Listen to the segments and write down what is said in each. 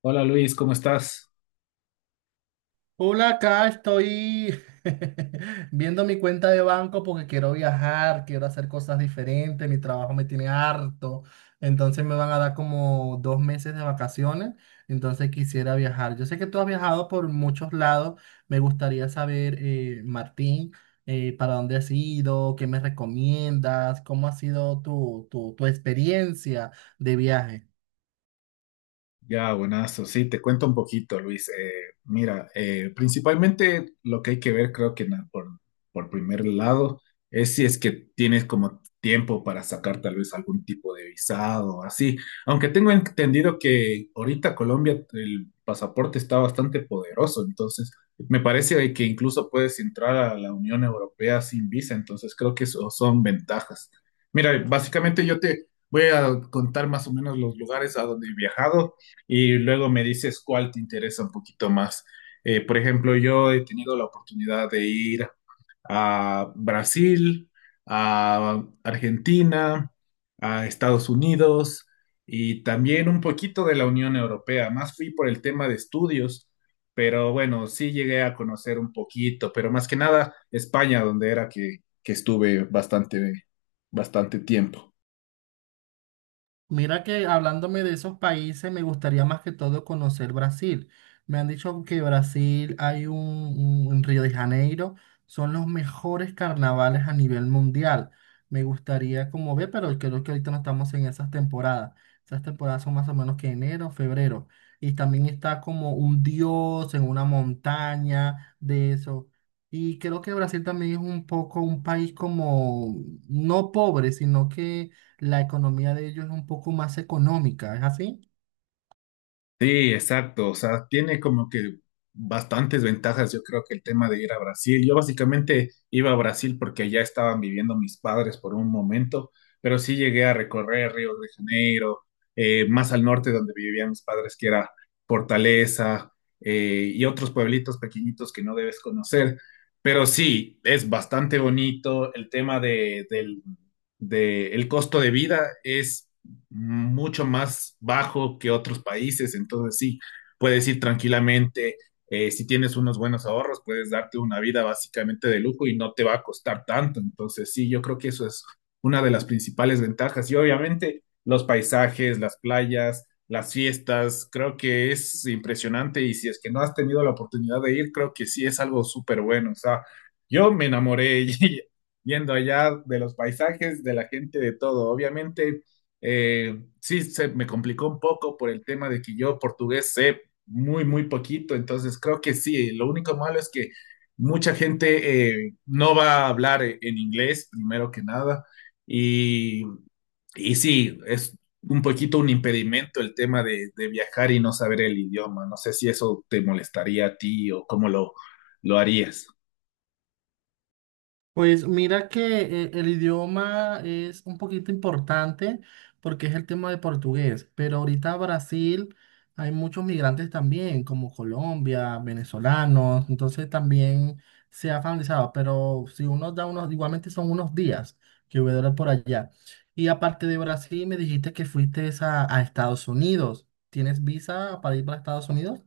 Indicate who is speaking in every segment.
Speaker 1: Hola Luis, ¿cómo estás?
Speaker 2: Hola, acá estoy viendo mi cuenta de banco porque quiero viajar, quiero hacer cosas diferentes, mi trabajo me tiene harto, entonces me van a dar como 2 meses de vacaciones, entonces quisiera viajar. Yo sé que tú has viajado por muchos lados, me gustaría saber, Martín, para dónde has ido, qué me recomiendas, cómo ha sido tu experiencia de viaje.
Speaker 1: Ya, buenazo. Sí, te cuento un poquito, Luis. Mira, principalmente lo que hay que ver, creo que por primer lado, es si es que tienes como tiempo para sacar tal vez algún tipo de visado o así. Aunque tengo entendido que ahorita Colombia el pasaporte está bastante poderoso, entonces me parece que incluso puedes entrar a la Unión Europea sin visa, entonces creo que eso son ventajas. Mira, básicamente yo te voy a contar más o menos los lugares a donde he viajado y luego me dices cuál te interesa un poquito más. Por ejemplo, yo he tenido la oportunidad de ir a Brasil, a Argentina, a Estados Unidos y también un poquito de la Unión Europea. Más fui por el tema de estudios, pero bueno, sí llegué a conocer un poquito, pero más que nada España, donde era que estuve bastante, bastante tiempo.
Speaker 2: Mira que hablándome de esos países, me gustaría más que todo conocer Brasil. Me han dicho que Brasil hay en Río de Janeiro, son los mejores carnavales a nivel mundial. Me gustaría como ver, pero creo que ahorita no estamos en esas temporadas. Esas temporadas son más o menos que enero, febrero. Y también está como un dios en una montaña de eso. Y creo que Brasil también es un poco un país como no pobre, sino que la economía de ellos es un poco más económica, ¿es así?
Speaker 1: Sí, exacto. O sea, tiene como que bastantes ventajas. Yo creo que el tema de ir a Brasil. Yo básicamente iba a Brasil porque allá estaban viviendo mis padres por un momento, pero sí llegué a recorrer Río de Janeiro, más al norte donde vivían mis padres, que era Fortaleza, y otros pueblitos pequeñitos que no debes conocer. Pero sí, es bastante bonito. El tema de, el costo de vida es mucho más bajo que otros países, entonces sí, puedes ir tranquilamente, si tienes unos buenos ahorros, puedes darte una vida básicamente de lujo y no te va a costar tanto, entonces sí, yo creo que eso es una de las principales ventajas y obviamente los paisajes, las playas, las fiestas, creo que es impresionante y si es que no has tenido la oportunidad de ir, creo que sí es algo súper bueno, o sea, yo me enamoré yendo allá de los paisajes, de la gente, de todo, obviamente sí, se me complicó un poco por el tema de que yo portugués sé muy, muy poquito, entonces creo que sí, lo único malo es que mucha gente no va a hablar en inglés, primero que nada, y, y sí, es un poquito un impedimento el tema de viajar y no saber el idioma. No sé si eso te molestaría a ti o cómo lo harías.
Speaker 2: Pues mira que el idioma es un poquito importante porque es el tema de portugués, pero ahorita Brasil hay muchos migrantes también, como Colombia, venezolanos, entonces también se ha familiarizado, pero si uno da unos, igualmente son unos días que voy a durar por allá. Y aparte de Brasil, me dijiste que fuiste a Estados Unidos. ¿Tienes visa para ir para Estados Unidos?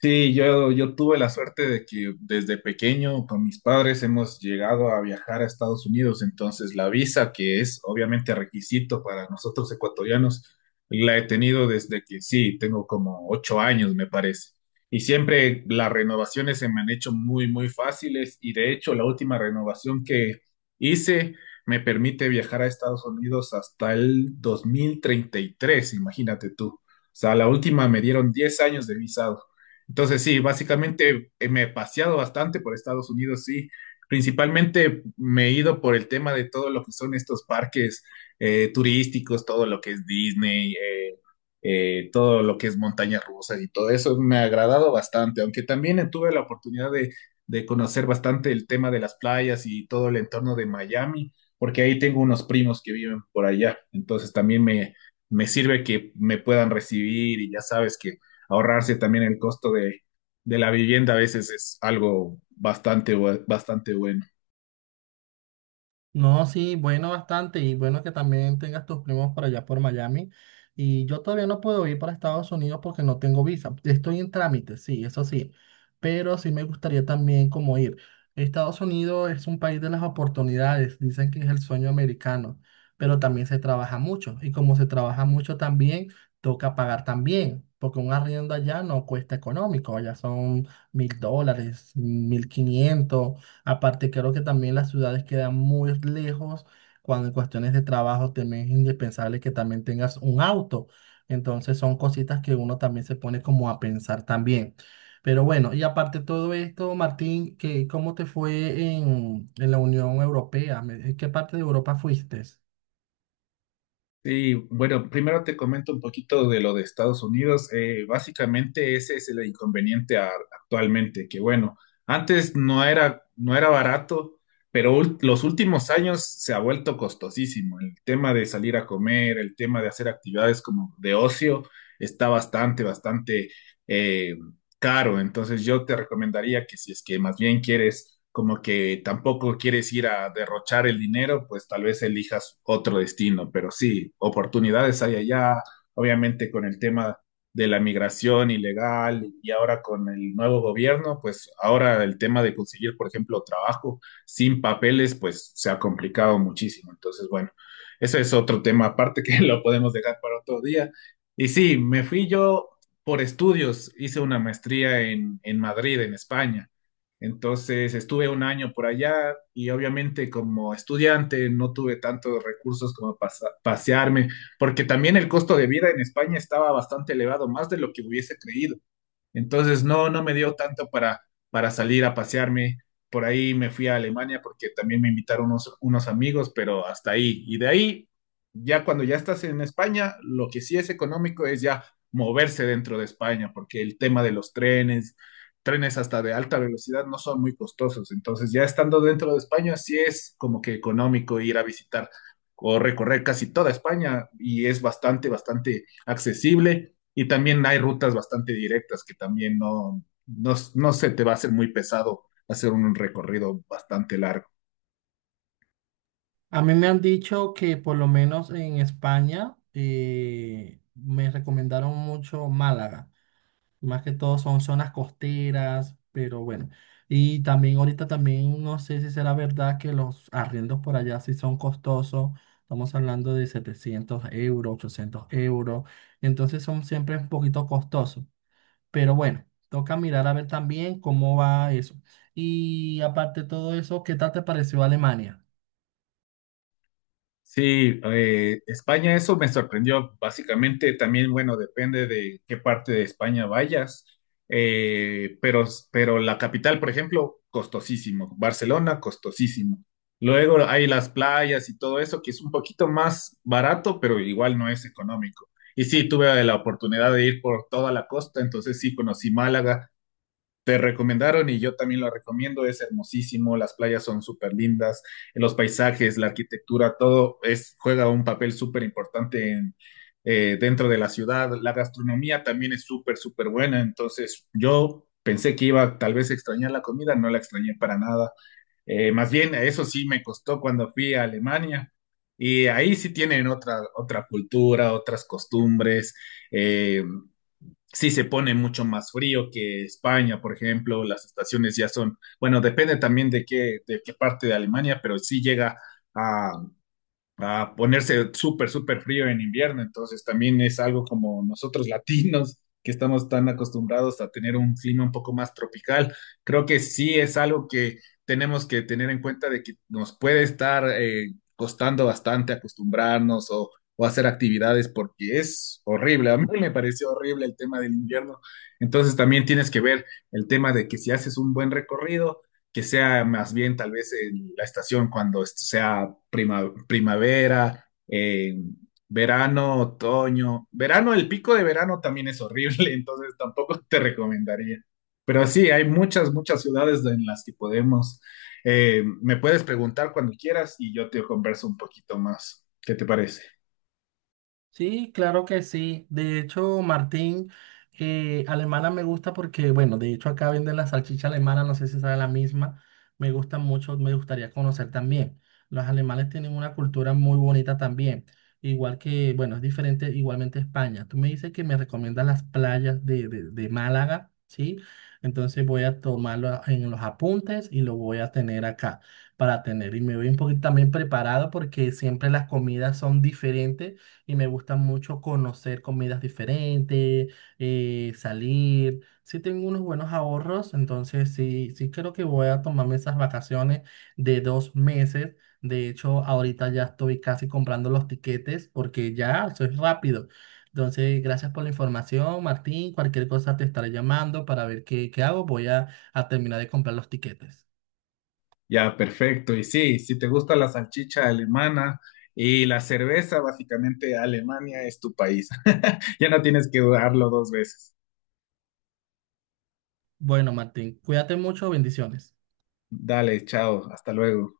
Speaker 1: Sí, yo tuve la suerte de que desde pequeño con mis padres hemos llegado a viajar a Estados Unidos, entonces la visa, que es obviamente requisito para nosotros ecuatorianos, la he tenido desde que sí, tengo como 8 años, me parece. Y siempre las renovaciones se me han hecho muy, muy fáciles y de hecho la última renovación que hice me permite viajar a Estados Unidos hasta el 2033. Imagínate tú. O sea, la última me dieron 10 años de visado. Entonces, sí, básicamente me he paseado bastante por Estados Unidos, sí. Principalmente me he ido por el tema de todo lo que son estos parques turísticos, todo lo que es Disney, todo lo que es montañas rusas y todo eso me ha agradado bastante, aunque también tuve la oportunidad de conocer bastante el tema de las playas y todo el entorno de Miami, porque ahí tengo unos primos que viven por allá, entonces también me sirve que me puedan recibir y ya sabes que ahorrarse también el costo de la vivienda a veces es algo bastante, bastante bueno.
Speaker 2: No, sí, bueno, bastante. Y bueno que también tengas tus primos por allá por Miami. Y yo todavía no puedo ir para Estados Unidos porque no tengo visa. Estoy en trámite, sí, eso sí. Pero sí me gustaría también como ir. Estados Unidos es un país de las oportunidades. Dicen que es el sueño americano. Pero también se trabaja mucho. Y como se trabaja mucho también, toca pagar también. Porque un arriendo allá no cuesta económico. Allá son $1.000, 1.500. Aparte, creo que también las ciudades quedan muy lejos cuando en cuestiones de trabajo también es indispensable que también tengas un auto. Entonces son cositas que uno también se pone como a pensar también. Pero bueno, y aparte de todo esto, Martín, ¿qué, cómo te fue en la Unión Europea? ¿En qué parte de Europa fuiste?
Speaker 1: Sí, bueno, primero te comento un poquito de lo de Estados Unidos. Básicamente ese es el inconveniente actualmente, que bueno, antes no no era barato, pero los últimos años se ha vuelto costosísimo. El tema de salir a comer, el tema de hacer actividades como de ocio, está bastante, bastante eh, caro. Entonces yo te recomendaría que si es que más bien quieres, como que tampoco quieres ir a derrochar el dinero, pues tal vez elijas otro destino. Pero sí, oportunidades hay allá, obviamente con el tema de la migración ilegal y ahora con el nuevo gobierno, pues ahora el tema de conseguir, por ejemplo, trabajo sin papeles, pues se ha complicado muchísimo. Entonces, bueno, ese es otro tema aparte que lo podemos dejar para otro día. Y sí, me fui yo por estudios hice una maestría en Madrid, en España. Entonces estuve un año por allá y obviamente como estudiante no tuve tantos recursos como pasearme, porque también el costo de vida en España estaba bastante elevado, más de lo que hubiese creído. Entonces no, no me dio tanto para salir a pasearme. Por ahí me fui a Alemania porque también me invitaron unos amigos, pero hasta ahí. Y de ahí, ya cuando ya estás en España, lo que sí es económico es ya moverse dentro de España, porque el tema de los trenes hasta de alta velocidad no son muy costosos. Entonces ya estando dentro de España, sí es como que económico ir a visitar o recorrer casi toda España y es bastante, bastante accesible y también hay rutas bastante directas que también no se te va a hacer muy pesado hacer un recorrido bastante largo.
Speaker 2: A mí me han dicho que por lo menos en España me recomendaron mucho Málaga. Más que todo son zonas costeras, pero bueno. Y también ahorita también no sé si será verdad que los arriendos por allá sí son costosos. Estamos hablando de 700 euros, 800 euros. Entonces son siempre un poquito costosos. Pero bueno, toca mirar a ver también cómo va eso. Y aparte de todo eso, ¿qué tal te pareció Alemania?
Speaker 1: Sí, España, eso me sorprendió. Básicamente, también, bueno, depende de qué parte de España vayas, Eh, pero, pero la capital, por ejemplo, costosísimo. Barcelona, costosísimo. Luego hay las playas y todo eso, que es un poquito más barato, pero igual no es económico. Y sí, tuve la oportunidad de ir por toda la costa, entonces sí conocí Málaga, te recomendaron y yo también lo recomiendo, es hermosísimo, las playas son súper lindas, los paisajes, la arquitectura, todo es, juega un papel súper importante en, dentro de la ciudad, la gastronomía también es súper, súper buena, entonces yo pensé que iba tal vez a extrañar la comida, no la extrañé para nada, más bien eso sí me costó cuando fui a Alemania. Y ahí sí tienen otra cultura, otras costumbres. Eh, sí se pone mucho más frío que España, por ejemplo, las estaciones ya son, bueno, depende también de qué parte de Alemania, pero sí llega a a ponerse súper, súper frío en invierno. Entonces también es algo como nosotros latinos, que estamos tan acostumbrados a tener un clima un poco más tropical. Creo que sí es algo que tenemos que tener en cuenta de que nos puede estar costando bastante acostumbrarnos o hacer actividades porque es horrible. A mí me pareció horrible el tema del invierno. Entonces también tienes que ver el tema de que si haces un buen recorrido, que sea más bien tal vez en la estación cuando esto sea primavera, verano, otoño. Verano, el pico de verano también es horrible, entonces tampoco te recomendaría. Pero sí, hay muchas, muchas ciudades en las que podemos. Me puedes preguntar cuando quieras y yo te converso un poquito más. ¿Qué te parece?
Speaker 2: Sí, claro que sí. De hecho, Martín, alemana me gusta porque, bueno, de hecho acá venden la salchicha alemana, no sé si será la misma. Me gusta mucho, me gustaría conocer también. Los alemanes tienen una cultura muy bonita también. Igual que, bueno, es diferente igualmente España. Tú me dices que me recomiendas las playas de Málaga, ¿sí? Entonces voy a tomarlo en los apuntes y lo voy a tener acá para tener. Y me voy un poquito también preparado porque siempre las comidas son diferentes y me gusta mucho conocer comidas diferentes, salir. Sí tengo unos buenos ahorros, entonces sí, sí creo que voy a tomarme esas vacaciones de 2 meses. De hecho, ahorita ya estoy casi comprando los tiquetes porque ya soy rápido. Entonces, gracias por la información, Martín. Cualquier cosa te estaré llamando para ver qué, qué hago. Voy a terminar de comprar los tiquetes.
Speaker 1: Ya, perfecto. Y sí, si te gusta la salchicha alemana y la cerveza, básicamente Alemania es tu país. Ya no tienes que dudarlo dos veces.
Speaker 2: Bueno, Martín, cuídate mucho, bendiciones.
Speaker 1: Dale, chao, hasta luego.